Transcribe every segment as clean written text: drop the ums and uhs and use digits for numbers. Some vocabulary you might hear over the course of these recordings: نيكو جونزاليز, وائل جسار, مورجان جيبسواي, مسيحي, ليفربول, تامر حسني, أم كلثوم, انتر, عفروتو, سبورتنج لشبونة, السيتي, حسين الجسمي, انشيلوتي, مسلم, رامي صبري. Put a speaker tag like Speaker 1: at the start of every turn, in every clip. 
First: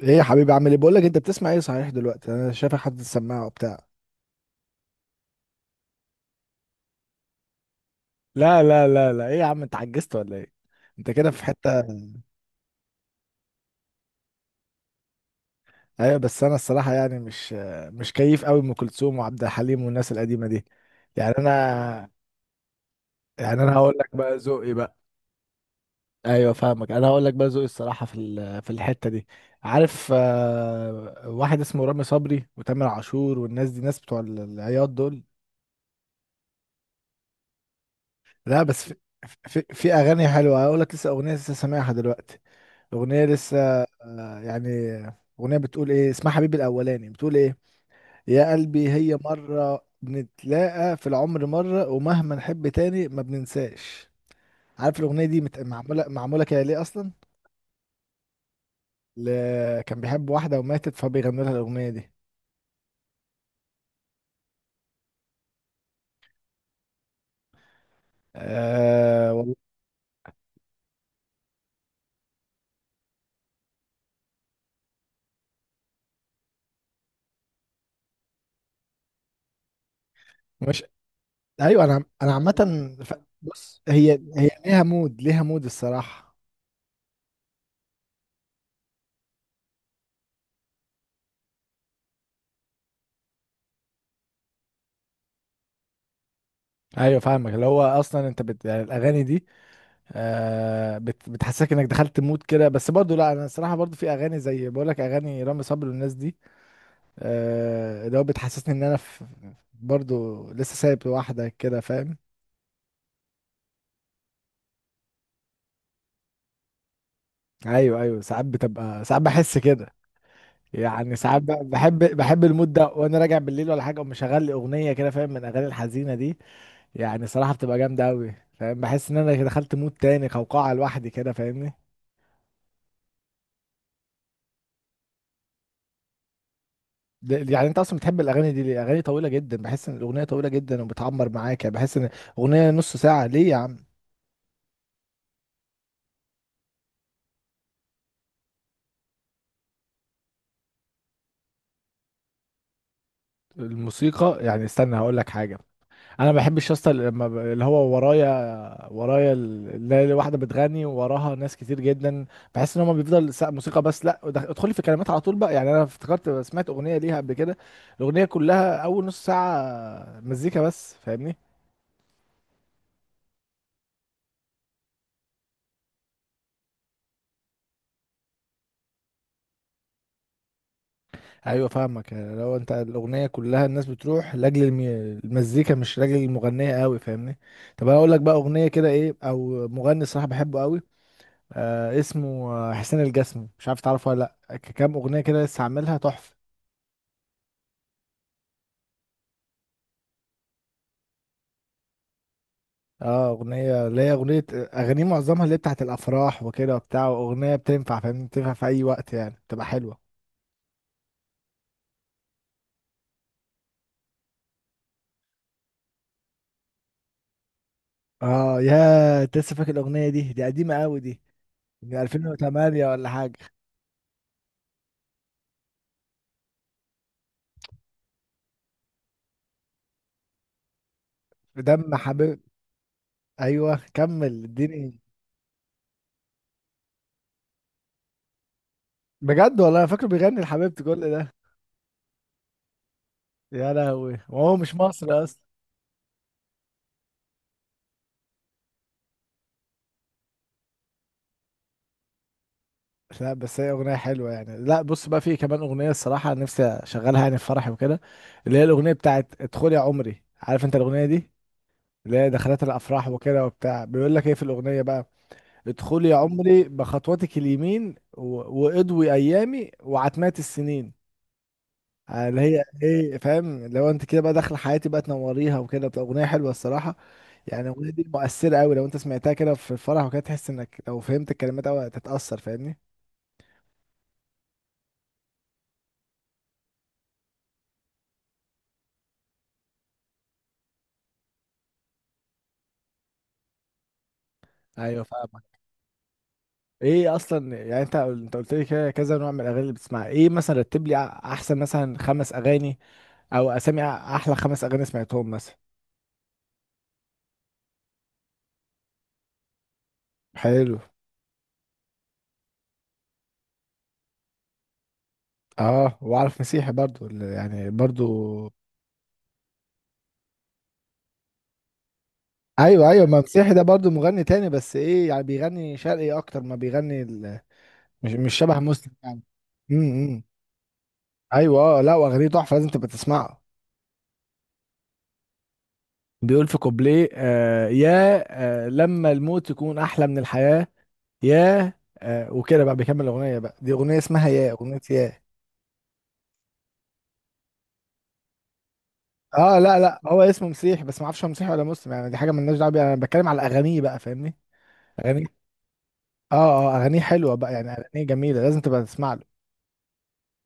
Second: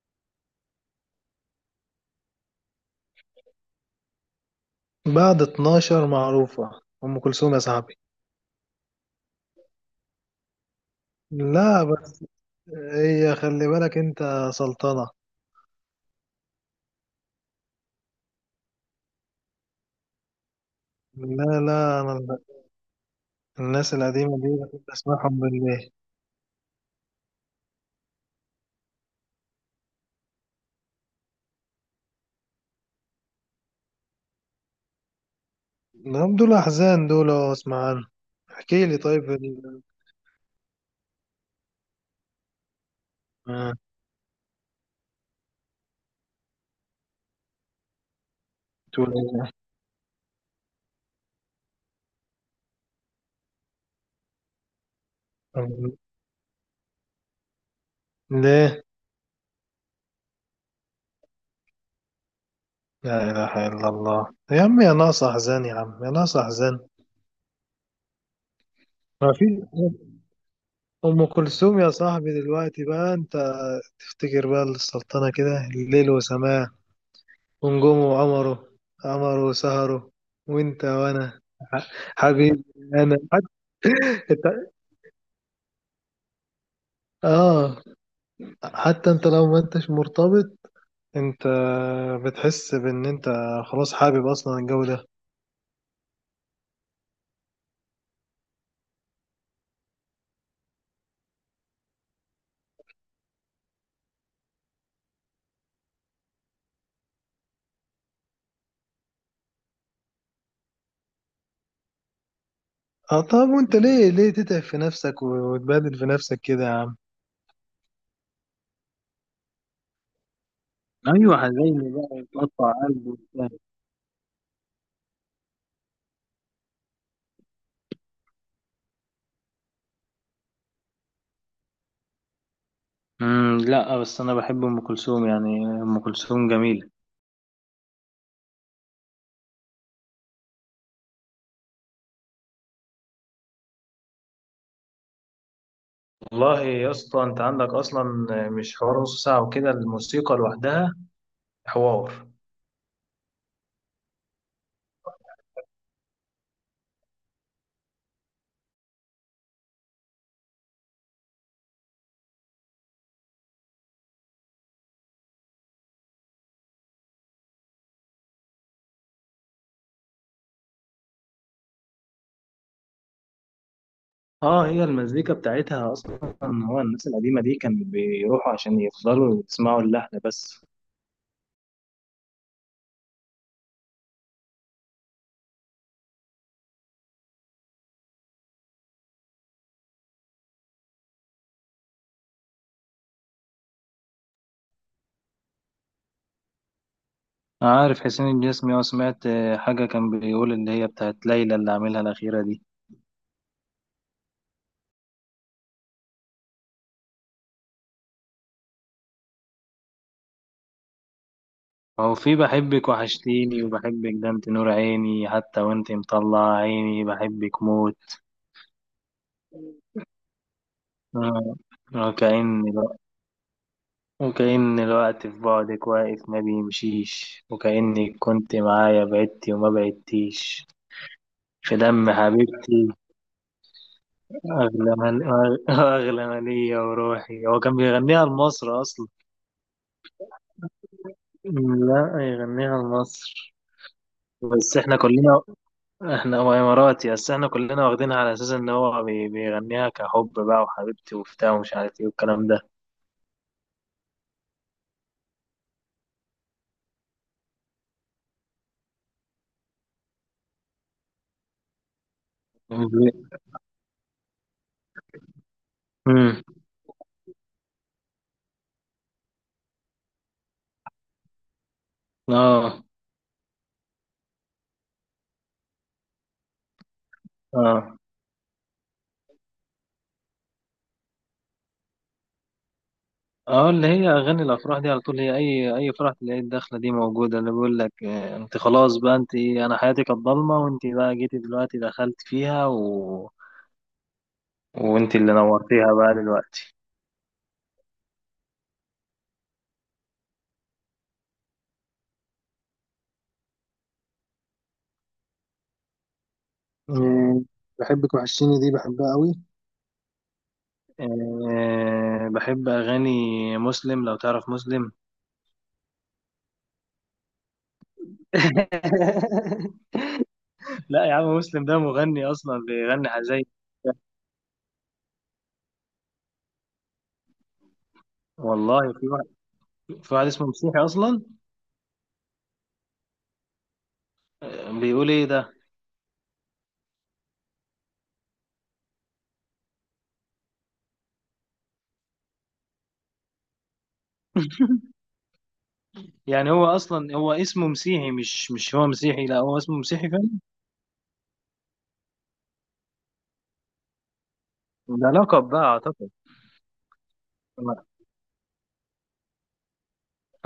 Speaker 1: ايه يا حبيبي، عامل ايه؟ بقول لك، انت بتسمع ايه صحيح دلوقتي؟ انا شايفك حاطط السماعه وبتاع.
Speaker 2: بعد 12 معروفة، أم كلثوم يا صاحبي.
Speaker 1: لا لا لا لا، ايه يا عم، انت عجزت ولا ايه؟ انت كده في حته
Speaker 2: لا بس، هي خلي بالك أنت سلطنة.
Speaker 1: ايوه بس انا الصراحه يعني مش كيف قوي ام كلثوم وعبد الحليم والناس القديمه دي. يعني
Speaker 2: لا لا،
Speaker 1: انا يعني انا هقول
Speaker 2: الناس
Speaker 1: لك بقى
Speaker 2: القديمة دي
Speaker 1: ذوقي
Speaker 2: بحب
Speaker 1: بقى.
Speaker 2: أسمعهم بالليل.
Speaker 1: ايوه فاهمك، انا هقول لك بقى ذوقي الصراحه في الحته دي. عارف، واحد اسمه رامي صبري وتامر عاشور، والناس دي ناس بتوع العياط دول.
Speaker 2: نعم، دول أحزان دول، أسمع عنهم.
Speaker 1: لا بس
Speaker 2: احكي لي، طيب،
Speaker 1: في اغاني حلوه، اقول لك لسه اغنيه لسه سامعها دلوقتي. اغنيه لسه
Speaker 2: آه،
Speaker 1: آه، يعني اغنيه بتقول ايه، اسمها حبيبي الاولاني، بتقول ايه يا قلبي
Speaker 2: تقول
Speaker 1: هي
Speaker 2: إيه؟
Speaker 1: مره بنتلاقى في العمر مره، ومهما نحب تاني ما بننساش. عارف الاغنيه دي
Speaker 2: طب
Speaker 1: معموله كده ليه اصلا؟
Speaker 2: ليه؟
Speaker 1: ل... كان بيحب واحده وماتت، فبيغنوا لها الاغنيه دي.
Speaker 2: لا إله إلا الله، يا عم يا ناقص أحزان، يا عم يا ناقص أحزان.
Speaker 1: آه
Speaker 2: ما
Speaker 1: والله.
Speaker 2: في. أم كلثوم يا صاحبي دلوقتي بقى. أنت تفتكر بقى السلطنة كده، الليل وسماه ونجومه وقمره، قمره وسهره، وانت
Speaker 1: مش.
Speaker 2: وانا.
Speaker 1: ايوه،
Speaker 2: ح-
Speaker 1: انا عامه
Speaker 2: حبيبي انا.
Speaker 1: بص، هي
Speaker 2: حتى
Speaker 1: ليها مود، ليها مود الصراحه.
Speaker 2: اه حتى انت لو ما انتش مرتبط، انت بتحس بان انت خلاص حابب اصلا الجو ده.
Speaker 1: ايوه فاهمك، اللي هو اصلا انت يعني الاغاني دي، بتحسسك انك دخلت مود كده. بس برضو لا، انا الصراحه برضو في اغاني زي بقول لك، اغاني رامي صبري والناس دي. آه، اللي هو بتحسسني ان انا برضو لسه سايب واحده كده، فاهم؟
Speaker 2: اه طب، وانت ليه تتعب في نفسك وتبهدل في نفسك كده يا عم؟
Speaker 1: ايوه ايوه، ساعات بتبقى، ساعات بحس كده. يعني
Speaker 2: ايوه،
Speaker 1: ساعات
Speaker 2: حزيني
Speaker 1: بحب
Speaker 2: بقى
Speaker 1: بحب
Speaker 2: يتقطع
Speaker 1: المود ده
Speaker 2: قلبي
Speaker 1: وانا راجع
Speaker 2: وبتاع.
Speaker 1: بالليل ولا حاجه، ومشغل لي اغنيه كده، فاهم؟ من الاغاني الحزينه دي. يعني صراحه بتبقى جامده قوي، فاهم؟ بحس ان انا دخلت مود تاني، قوقعه لوحدي كده، فاهمني؟
Speaker 2: لا بس انا بحب ام كلثوم، يعني ام كلثوم جميله.
Speaker 1: يعني انت اصلا بتحب الاغاني دي ليه؟ اغاني طويله جدا، بحس ان الاغنيه طويله جدا وبتعمر معاك. يعني بحس ان اغنيه نص ساعه ليه يا عم؟
Speaker 2: والله يا اسطى، انت عندك اصلا مش حوار نص ساعة وكده، الموسيقى لوحدها حوار.
Speaker 1: الموسيقى يعني، استنى هقول لك حاجه. انا ما بحبش يا اسطى لما اللي هو ورايا، ورايا اللي هي واحده بتغني، ووراها ناس كتير جدا. بحس ان هم بيفضل موسيقى بس. لا ادخلي في كلمات على طول بقى. يعني انا افتكرت سمعت اغنيه ليها قبل كده، الاغنيه كلها اول نص ساعه مزيكا بس، فاهمني؟
Speaker 2: اه، هي المزيكا بتاعتها اصلا، هو الناس القديمه دي كانوا بيروحوا عشان يفضلوا يسمعوا اللحن بس.
Speaker 1: ايوه فاهمك. يعني لو انت الاغنيه كلها الناس بتروح لاجل المزيكا مش لاجل المغنيه قوي، فاهمني؟ طب انا اقول لك بقى اغنيه كده ايه، او مغني الصراحه بحبه قوي. آه اسمه، حسين الجسمي، مش عارف تعرفه ولا لا؟ كام اغنيه كده لسه عاملها تحفه.
Speaker 2: عارف حسين الجسمي، سمعت حاجه كان بيقول، اللي هي بتاعت ليلى، اللي عاملها الاخيره دي.
Speaker 1: اه اغنيه، اللي هي اغنيه اغانيه معظمها اللي هي بتاعت الافراح وكده وبتاع، اغنيه بتنفع فاهمني، بتنفع في اي وقت يعني، بتبقى حلوه.
Speaker 2: هو في بحبك، وحشتيني، وبحبك ده، انت نور عيني، حتى وانت مطلع عيني بحبك موت.
Speaker 1: اه يا أنت، لسه فاكر الاغنيه دي؟ دي قديمه قوي دي،
Speaker 2: آه،
Speaker 1: من
Speaker 2: وكأن
Speaker 1: 2008
Speaker 2: الو-
Speaker 1: ولا حاجه.
Speaker 2: وكأن الوقت في بعدك واقف ما بيمشيش، وكأنك كنت معايا، بعدتي وما بعدتيش، في
Speaker 1: دم
Speaker 2: دم
Speaker 1: حبيب.
Speaker 2: حبيبتي،
Speaker 1: ايوه كمل
Speaker 2: أغلى
Speaker 1: اديني.
Speaker 2: من أغ- أغلى من ليا وروحي. هو كان بيغنيها لمصر أصلا.
Speaker 1: بجد والله انا فاكره بيغني لحبيبتي كل ده.
Speaker 2: لا، يغنيها لمصر،
Speaker 1: يا لهوي، وهو مش
Speaker 2: بس احنا
Speaker 1: مصري اصلا.
Speaker 2: كلنا، احنا هو إماراتي، بس احنا كلنا واخدينها على أساس إن هو بيغنيها كحب بقى، وحبيبتي وبتاع، ومش عارف إيه والكلام ده.
Speaker 1: لا بس هي اغنيه حلوه يعني. لا بص بقى، في كمان اغنيه الصراحه نفسي اشغلها يعني في فرحي وكده، اللي هي الاغنيه بتاعت ادخل يا عمري. عارف انت الاغنيه دي؟ اللي هي دخلات
Speaker 2: امم
Speaker 1: الافراح وكده وبتاع. بيقول لك ايه في الاغنيه بقى: ادخل يا عمري بخطوتك اليمين واضوي ايامي وعتمات السنين. اللي هي
Speaker 2: اه
Speaker 1: ايه، فاهم؟ لو انت كده بقى داخله حياتي بقى، تنوريها وكده. بتبقى اغنيه حلوه الصراحه. يعني الاغنيه
Speaker 2: اه
Speaker 1: دي مؤثره قوي، لو انت سمعتها كده في الفرح وكده، تحس انك لو فهمت الكلمات قوي هتتاثر، فاهمني؟
Speaker 2: اه اللي هي اغاني الافراح دي على طول، هي اي فرح تلاقي الدخله دي موجوده، اللي بيقول لك انت خلاص بقى، انا حياتي كانت ضلمه، وانت بقى جيتي دلوقتي دخلت فيها و...
Speaker 1: ايوه
Speaker 2: وانت اللي
Speaker 1: فاهمك.
Speaker 2: نورتيها بقى دلوقتي.
Speaker 1: ايه اصلا، يعني انت، انت قلت لي كده كذا نوع من الاغاني اللي بتسمعها. ايه مثلا، رتب لي احسن مثلا خمس اغاني، او اسامي احلى خمس اغاني سمعتهم مثلا.
Speaker 2: آه، بحبك وحشتيني دي بحبها قوي.
Speaker 1: حلو.
Speaker 2: بحب أغاني مسلم، لو تعرف مسلم.
Speaker 1: اه، واعرف مسيحي برضو يعني برضو.
Speaker 2: لا يا عم، مسلم ده مغني أصلا،
Speaker 1: ايوه ايوه،
Speaker 2: بيغني
Speaker 1: ما
Speaker 2: حزين.
Speaker 1: مسيحي ده برضو مغني تاني، بس ايه يعني، بيغني شرقي اكتر ما بيغني. مش شبه
Speaker 2: والله،
Speaker 1: مسلم
Speaker 2: في
Speaker 1: يعني.
Speaker 2: واحد،
Speaker 1: امم امم.
Speaker 2: اسمه مسيحي أصلا.
Speaker 1: ايوه اه لا، واغانيه تحفه لازم تبقى تسمعه.
Speaker 2: آه، بيقول إيه ده؟
Speaker 1: بيقول في كوبليه: آه يا، آه، لما الموت يكون احلى من الحياه، يا، آه، وكده بقى. بيكمل الاغنيه بقى. دي اغنيه اسمها يا اغنيه يا.
Speaker 2: يعني هو أصلا هو اسمه مسيحي، مش هو مسيحي؟ لا،
Speaker 1: اه
Speaker 2: هو اسمه
Speaker 1: لا لا،
Speaker 2: مسيحي
Speaker 1: هو
Speaker 2: فعلا.
Speaker 1: اسمه مسيح، بس ما اعرفش هو مسيحي ولا مسلم، يعني دي حاجه مالناش دعوه بيها، انا بتكلم على اغانيه بقى، فاهمني؟
Speaker 2: ده
Speaker 1: اغانيه،
Speaker 2: لقب بقى أعتقد.
Speaker 1: اه. اه اغانيه حلوه بقى، يعني
Speaker 2: أنا
Speaker 1: اغانيه جميله، لازم تبقى تسمع له.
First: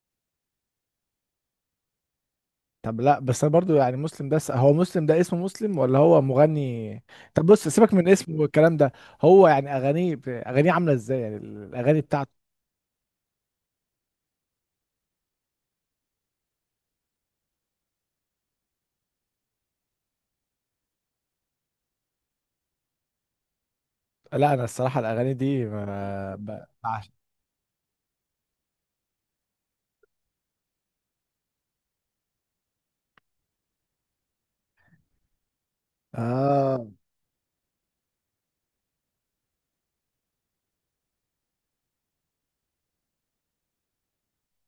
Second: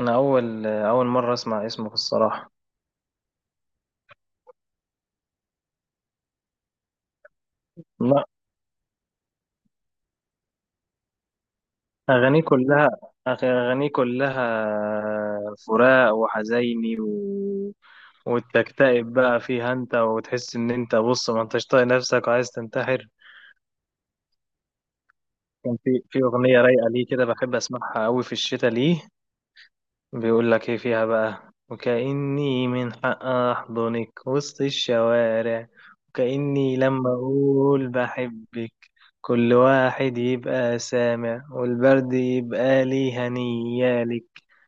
Speaker 2: أنا أول أول مرة أسمع اسمه في الصراحة.
Speaker 1: طب لا، بس انا برضو يعني مسلم ده هو مسلم ده اسمه مسلم، ولا هو مغني؟ طب بص، سيبك من
Speaker 2: لا،
Speaker 1: اسمه والكلام ده. هو يعني اغانيه اغانيه عامله ازاي، يعني الاغاني
Speaker 2: أغانيه
Speaker 1: بتاعته؟
Speaker 2: كلها أغانيه كلها فراق وحزيني، و... وتكتئب بقى فيها أنت، وتحس إن أنت، بص، ما أنتش طايق نفسك وعايز تنتحر.
Speaker 1: لا انا الصراحه الاغاني دي
Speaker 2: كان في
Speaker 1: ما
Speaker 2: أغنية
Speaker 1: ب-
Speaker 2: رايقة ليه
Speaker 1: بعش-
Speaker 2: كده بحب أسمعها أوي في الشتاء. ليه بيقول لك ايه فيها بقى، وكأني من حق احضنك وسط الشوارع، وكأني
Speaker 1: آه.
Speaker 2: لما اقول بحبك كل واحد يبقى سامع، والبرد يبقى لي، هنيالك،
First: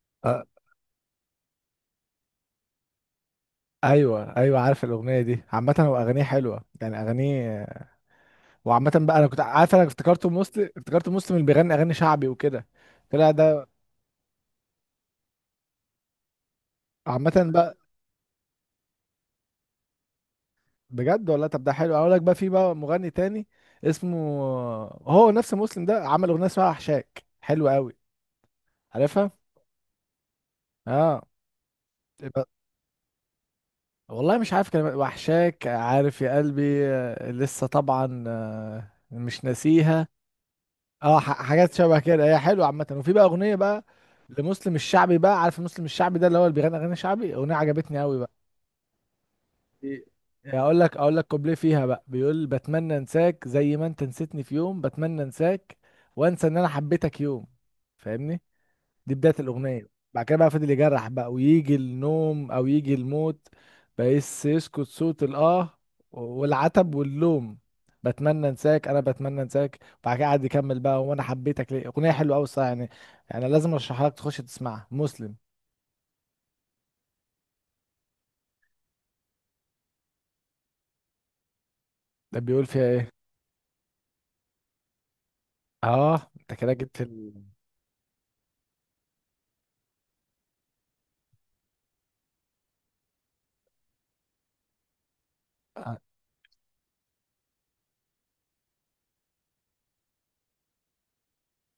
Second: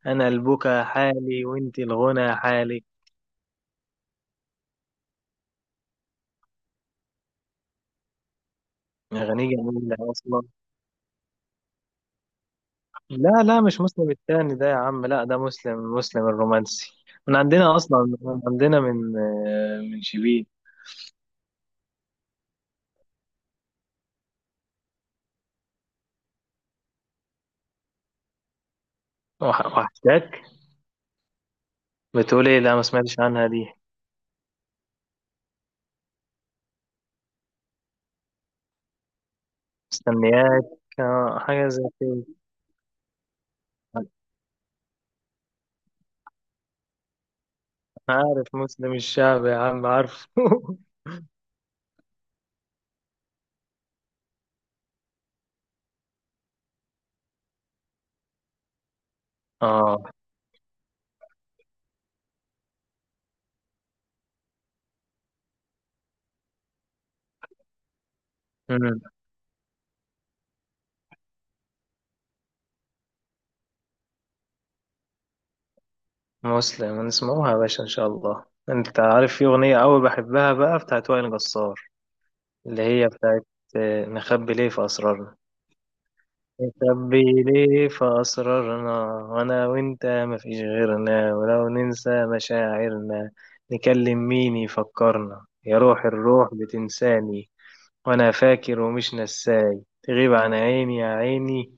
Speaker 2: انا
Speaker 1: اه
Speaker 2: البكا حالي وانت الغنى حالك.
Speaker 1: ايوه ايوه، عارف الاغنيه دي عامه. هو اغانيه حلوه يعني اغانيه. وعامه بقى، انا كنت
Speaker 2: اغاني
Speaker 1: عارف، انا
Speaker 2: جميلة
Speaker 1: افتكرته
Speaker 2: اصلا.
Speaker 1: مسلم، افتكرته مسلم اللي بيغني اغاني شعبي وكده. طلع
Speaker 2: لا لا،
Speaker 1: ده.
Speaker 2: مش مسلم التاني ده يا عم. لا، ده مسلم الرومانسي. من
Speaker 1: عامه
Speaker 2: عندنا
Speaker 1: بقى.
Speaker 2: اصلا، من عندنا، من شبيه.
Speaker 1: بجد والله. طب ده حلو اقول لك بقى، في بقى مغني تاني اسمه، هو نفس مسلم ده عمل اغنيه اسمها وحشاك، حلوه قوي. عارفها؟
Speaker 2: وحشتك،
Speaker 1: اه. يبقى-
Speaker 2: بتقول ايه؟ لا ما سمعتش عنها دي.
Speaker 1: والله مش عارف كلمات وحشاك، عارف يا قلبي، لسه طبعا، مش ناسيها.
Speaker 2: مستنياك،
Speaker 1: اه
Speaker 2: آه، حاجة
Speaker 1: حاجات
Speaker 2: زي
Speaker 1: شبه
Speaker 2: كده.
Speaker 1: كده، هي حلوه عامه. وفي بقى اغنيه بقى لمسلم الشعبي بقى، عارف مسلم الشعبي ده اللي هو اللي بيغني اغاني شعبي؟ اغنيه عجبتني
Speaker 2: أنا
Speaker 1: قوي بقى.
Speaker 2: عارف مسلم الشعب يا عم،
Speaker 1: إيه،
Speaker 2: عارفه.
Speaker 1: اقول لك، اقول لك كوبليه فيها بقى، بيقول: بتمنى انساك زي ما انت نسيتني في يوم، بتمنى انساك، وانسى ان انا حبيتك يوم. فاهمني؟ دي بداية الاغنية.
Speaker 2: آه.
Speaker 1: بعد كده بقى فضل يجرح بقى، ويجي النوم او يجي الموت، بس يسكت صوت الاه والعتب واللوم. بتمنى انساك، انا
Speaker 2: أمم،
Speaker 1: بتمنى انساك. بعد كده قعد يكمل بقى، وانا حبيتك ليه. اغنية حلوة قوي الصراحة، يعني لازم ارشحها لك، تخش تسمعها مسلم.
Speaker 2: مسلم نسمعوها يا باشا إن شاء الله. أنت عارف في أغنية أوي بحبها بقى، بتاعت وائل جسار،
Speaker 1: ده بيقول فيها
Speaker 2: اللي هي
Speaker 1: ايه؟
Speaker 2: بتاعت نخبي ليه في أسرارنا.
Speaker 1: اه انت كده جيت في
Speaker 2: نخبي ليه في أسرارنا، وأنا وأنت مفيش غيرنا، ولو ننسى مشاعرنا نكلم مين يفكرنا؟ يا
Speaker 1: ال...
Speaker 2: روح الروح، بتنساني وانا فاكر ومش نساي، تغيب عن عيني يا عيني،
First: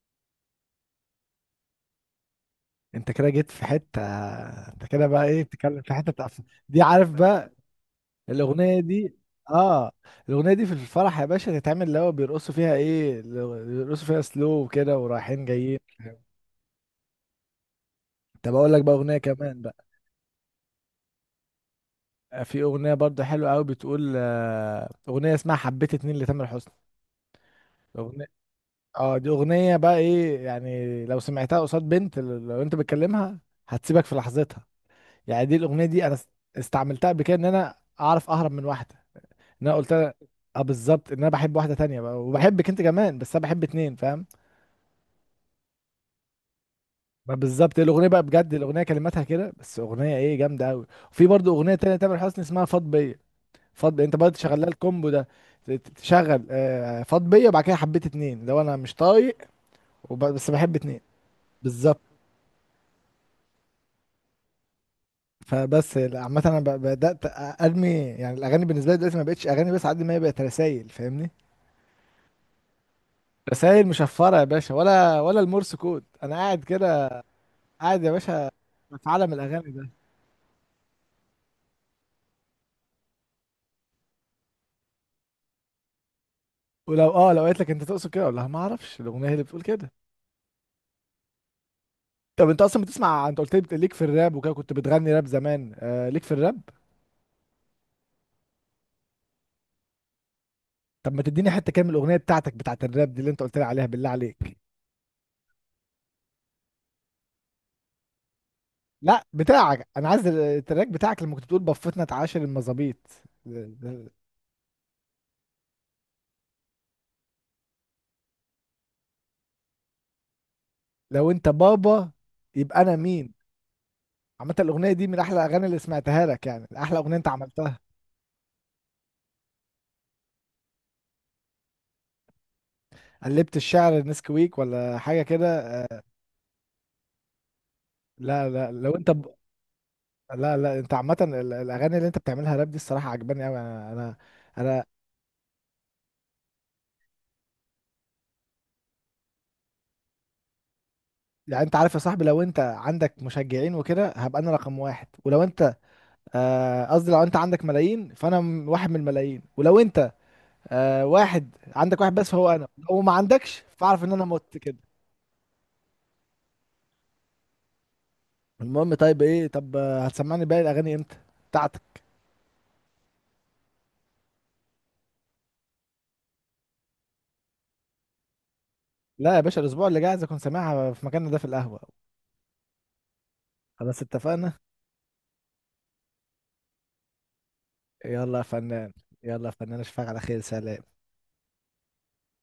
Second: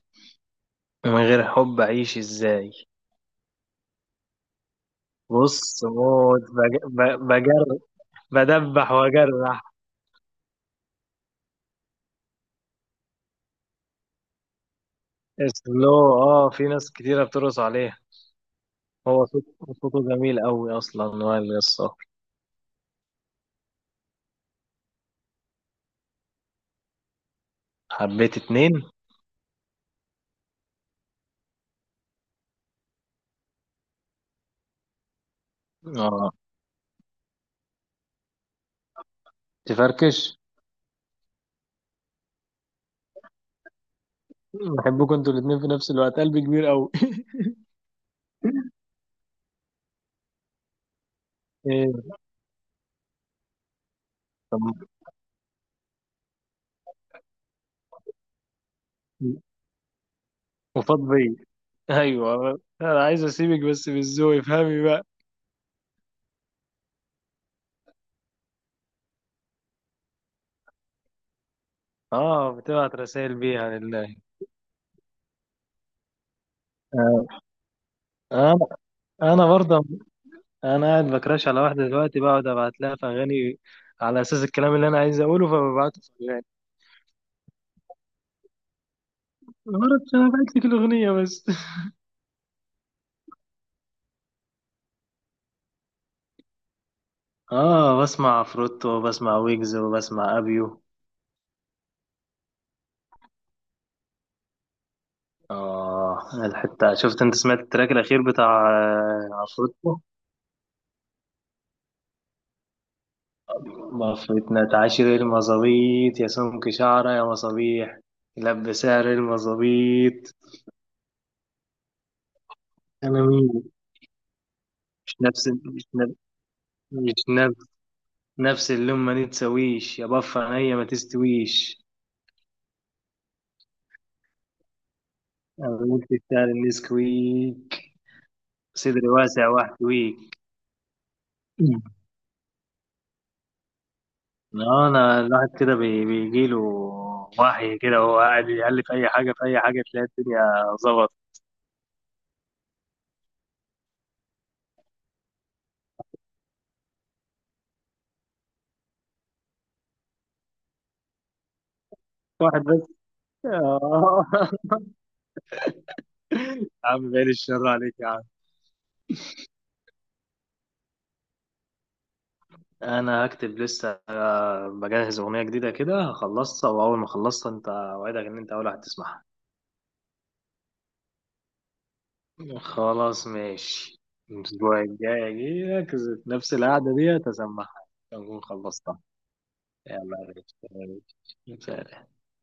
Speaker 2: من غير حب اعيش ازاي؟
Speaker 1: انت كده جيت في حته. انت كده بقى ايه بتتكلم
Speaker 2: بص،
Speaker 1: في حته تقف؟
Speaker 2: موت،
Speaker 1: دي عارف بقى
Speaker 2: بجر،
Speaker 1: الاغنيه
Speaker 2: بدبح
Speaker 1: دي؟
Speaker 2: واجرح.
Speaker 1: اه. الاغنيه دي في الفرح يا باشا تتعمل، اللي هو بيرقصوا فيها ايه، بيرقصوا فيها سلو وكده، ورايحين جايين.
Speaker 2: اسلو، في ناس كتيرة بترقص عليها.
Speaker 1: طب اقول لك بقى اغنيه
Speaker 2: هو صوت
Speaker 1: كمان بقى.
Speaker 2: صوته جميل قوي، اصلا وائل جسار.
Speaker 1: في اغنيه برضه حلوه قوي بتقول، اغنيه اسمها حبيت اتنين لتامر حسني. اغنيه،
Speaker 2: حبيت اتنين،
Speaker 1: اه دي اغنيه بقى ايه، يعني لو سمعتها قصاد بنت لو انت بتكلمها، هتسيبك في لحظتها. يعني دي الاغنيه دي انا
Speaker 2: اه
Speaker 1: استعملتها قبل كده ان انا اعرف اهرب من واحده. إن انا قلت لها،
Speaker 2: تفركش.
Speaker 1: اه بالظبط، ان انا بحب واحده تانية بقى، وبحبك انت كمان، بس انا بحب اتنين، فاهم؟
Speaker 2: بحبكم انتوا الاتنين في نفس الوقت، قلبي كبير قوي.
Speaker 1: بقى بالظبط، الاغنيه بقى بجد، الاغنيه كلماتها كده، بس اغنيه ايه جامده قوي. وفي برضو اغنيه
Speaker 2: ايه؟
Speaker 1: تانية تامر حسني اسمها فاض بيا. فاض بيا، انت برضه تشغل لها
Speaker 2: طب،
Speaker 1: الكومبو ده، تشغل فاض بيا، وبعد كده حبيت اتنين، لو انا مش طايق، بس بحب اتنين.
Speaker 2: وفاض بيا.
Speaker 1: بالظبط.
Speaker 2: ايوه، انا عايز اسيبك بس بالذوق، افهمي بقى.
Speaker 1: فبس لا، عامة انا بدأت ارمي، يعني الاغاني بالنسبة لي دلوقتي ما بقتش اغاني بس، على قد ما هي بقت رسايل، فاهمني؟
Speaker 2: اه، بتبعت رسائل بيها
Speaker 1: رسايل
Speaker 2: لله.
Speaker 1: مشفرة يا باشا، ولا المورس كود. انا قاعد كده، قاعد يا باشا
Speaker 2: انا
Speaker 1: في عالم
Speaker 2: انا
Speaker 1: الاغاني
Speaker 2: برضه
Speaker 1: ده.
Speaker 2: انا قاعد بكراش على واحده دلوقتي، بقعد ابعت لها في اغاني على اساس الكلام اللي انا عايز اقوله، فببعته في اغاني.
Speaker 1: ولو، اه، لو قالت لك انت تقصد كده، اقول لها ما اعرفش، الاغنيه هي اللي بتقول كده.
Speaker 2: غلط، انا بعت لك الاغنيه بس.
Speaker 1: طب انت اصلا بتسمع، انت قلت لي ليك في الراب وكده، كنت بتغني راب زمان، آه ليك في الراب.
Speaker 2: اه، بسمع عفروتو، وبسمع ويجز، وبسمع ابيو.
Speaker 1: طب ما تديني حته كام الاغنيه بتاعتك بتاعت الراب دي اللي انت قلت لي عليها، بالله عليك.
Speaker 2: اه، الحته، شفت انت سمعت التراك الاخير بتاع
Speaker 1: لا بتاعك،
Speaker 2: عفروتو؟
Speaker 1: انا عايز التراك بتاعك لما كنت بتقول: بفتنا اتعاشر المظابيط. ل- ل-
Speaker 2: مفتنا تعاشر المظابيط يا سمك شعره يا مصابيح، لب سعر المظابيط.
Speaker 1: لو انت بابا، يبقى انا
Speaker 2: انا
Speaker 1: مين؟
Speaker 2: مين؟
Speaker 1: عامه الاغنيه دي
Speaker 2: مش
Speaker 1: من احلى
Speaker 2: نفس
Speaker 1: الاغاني اللي
Speaker 2: مش نفس
Speaker 1: سمعتها لك، يعني احلى اغنيه
Speaker 2: مش
Speaker 1: انت عملتها.
Speaker 2: نفس اللون، ما نتسويش يا بف عينيا ما تستويش.
Speaker 1: قلبت الشعر نسكويك ولا حاجه
Speaker 2: انا
Speaker 1: كده.
Speaker 2: قلت بتاع النسكويك،
Speaker 1: لا لا لو
Speaker 2: صدري
Speaker 1: انت ب...
Speaker 2: واسع واحتويك.
Speaker 1: لا لا انت عامة الاغاني اللي انت بتعملها راب دي الصراحة عجباني قوي، انا.
Speaker 2: لا،
Speaker 1: انا
Speaker 2: انا الواحد كده بيجيله وحي كده، وهو قاعد يقلب في اي حاجه، في اي حاجه تلاقي الدنيا ظبط.
Speaker 1: يعني انت عارف يا صاحبي، لو انت عندك مشجعين وكده هبقى انا رقم واحد، ولو انت، قصدي لو انت عندك ملايين، فانا واحد من الملايين، ولو انت، واحد عندك واحد بس، فهو
Speaker 2: واحد
Speaker 1: انا،
Speaker 2: بس؟
Speaker 1: لو ما عندكش فاعرف ان انا
Speaker 2: آه.
Speaker 1: مت كده.
Speaker 2: يا عم بعيد الشر عليك يا عم.
Speaker 1: المهم، طيب ايه؟ طب، هتسمعني باقي الاغاني امتى بتاعتك؟
Speaker 2: انا هكتب لسه، بجهز اغنيه جديده كده، هخلصها، واول ما اخلصها انت اوعدك ان انت اول واحد تسمعها.
Speaker 1: لا يا باشا، الاسبوع اللي جاي عايز اكون سامعها في مكاننا ده في القهوة.
Speaker 2: خلاص،
Speaker 1: خلاص
Speaker 2: ماشي.
Speaker 1: اتفقنا.
Speaker 2: الأسبوع الجاي أجيلك، نفس القعدة دي أسمعها،
Speaker 1: يلا
Speaker 2: أكون
Speaker 1: يا فنان.
Speaker 2: خلصتها.
Speaker 1: يلا يا فنان، اشوفك
Speaker 2: يلا
Speaker 1: على
Speaker 2: يا
Speaker 1: خير،
Speaker 2: باشا،
Speaker 1: سلام.
Speaker 2: يلا يا باشا.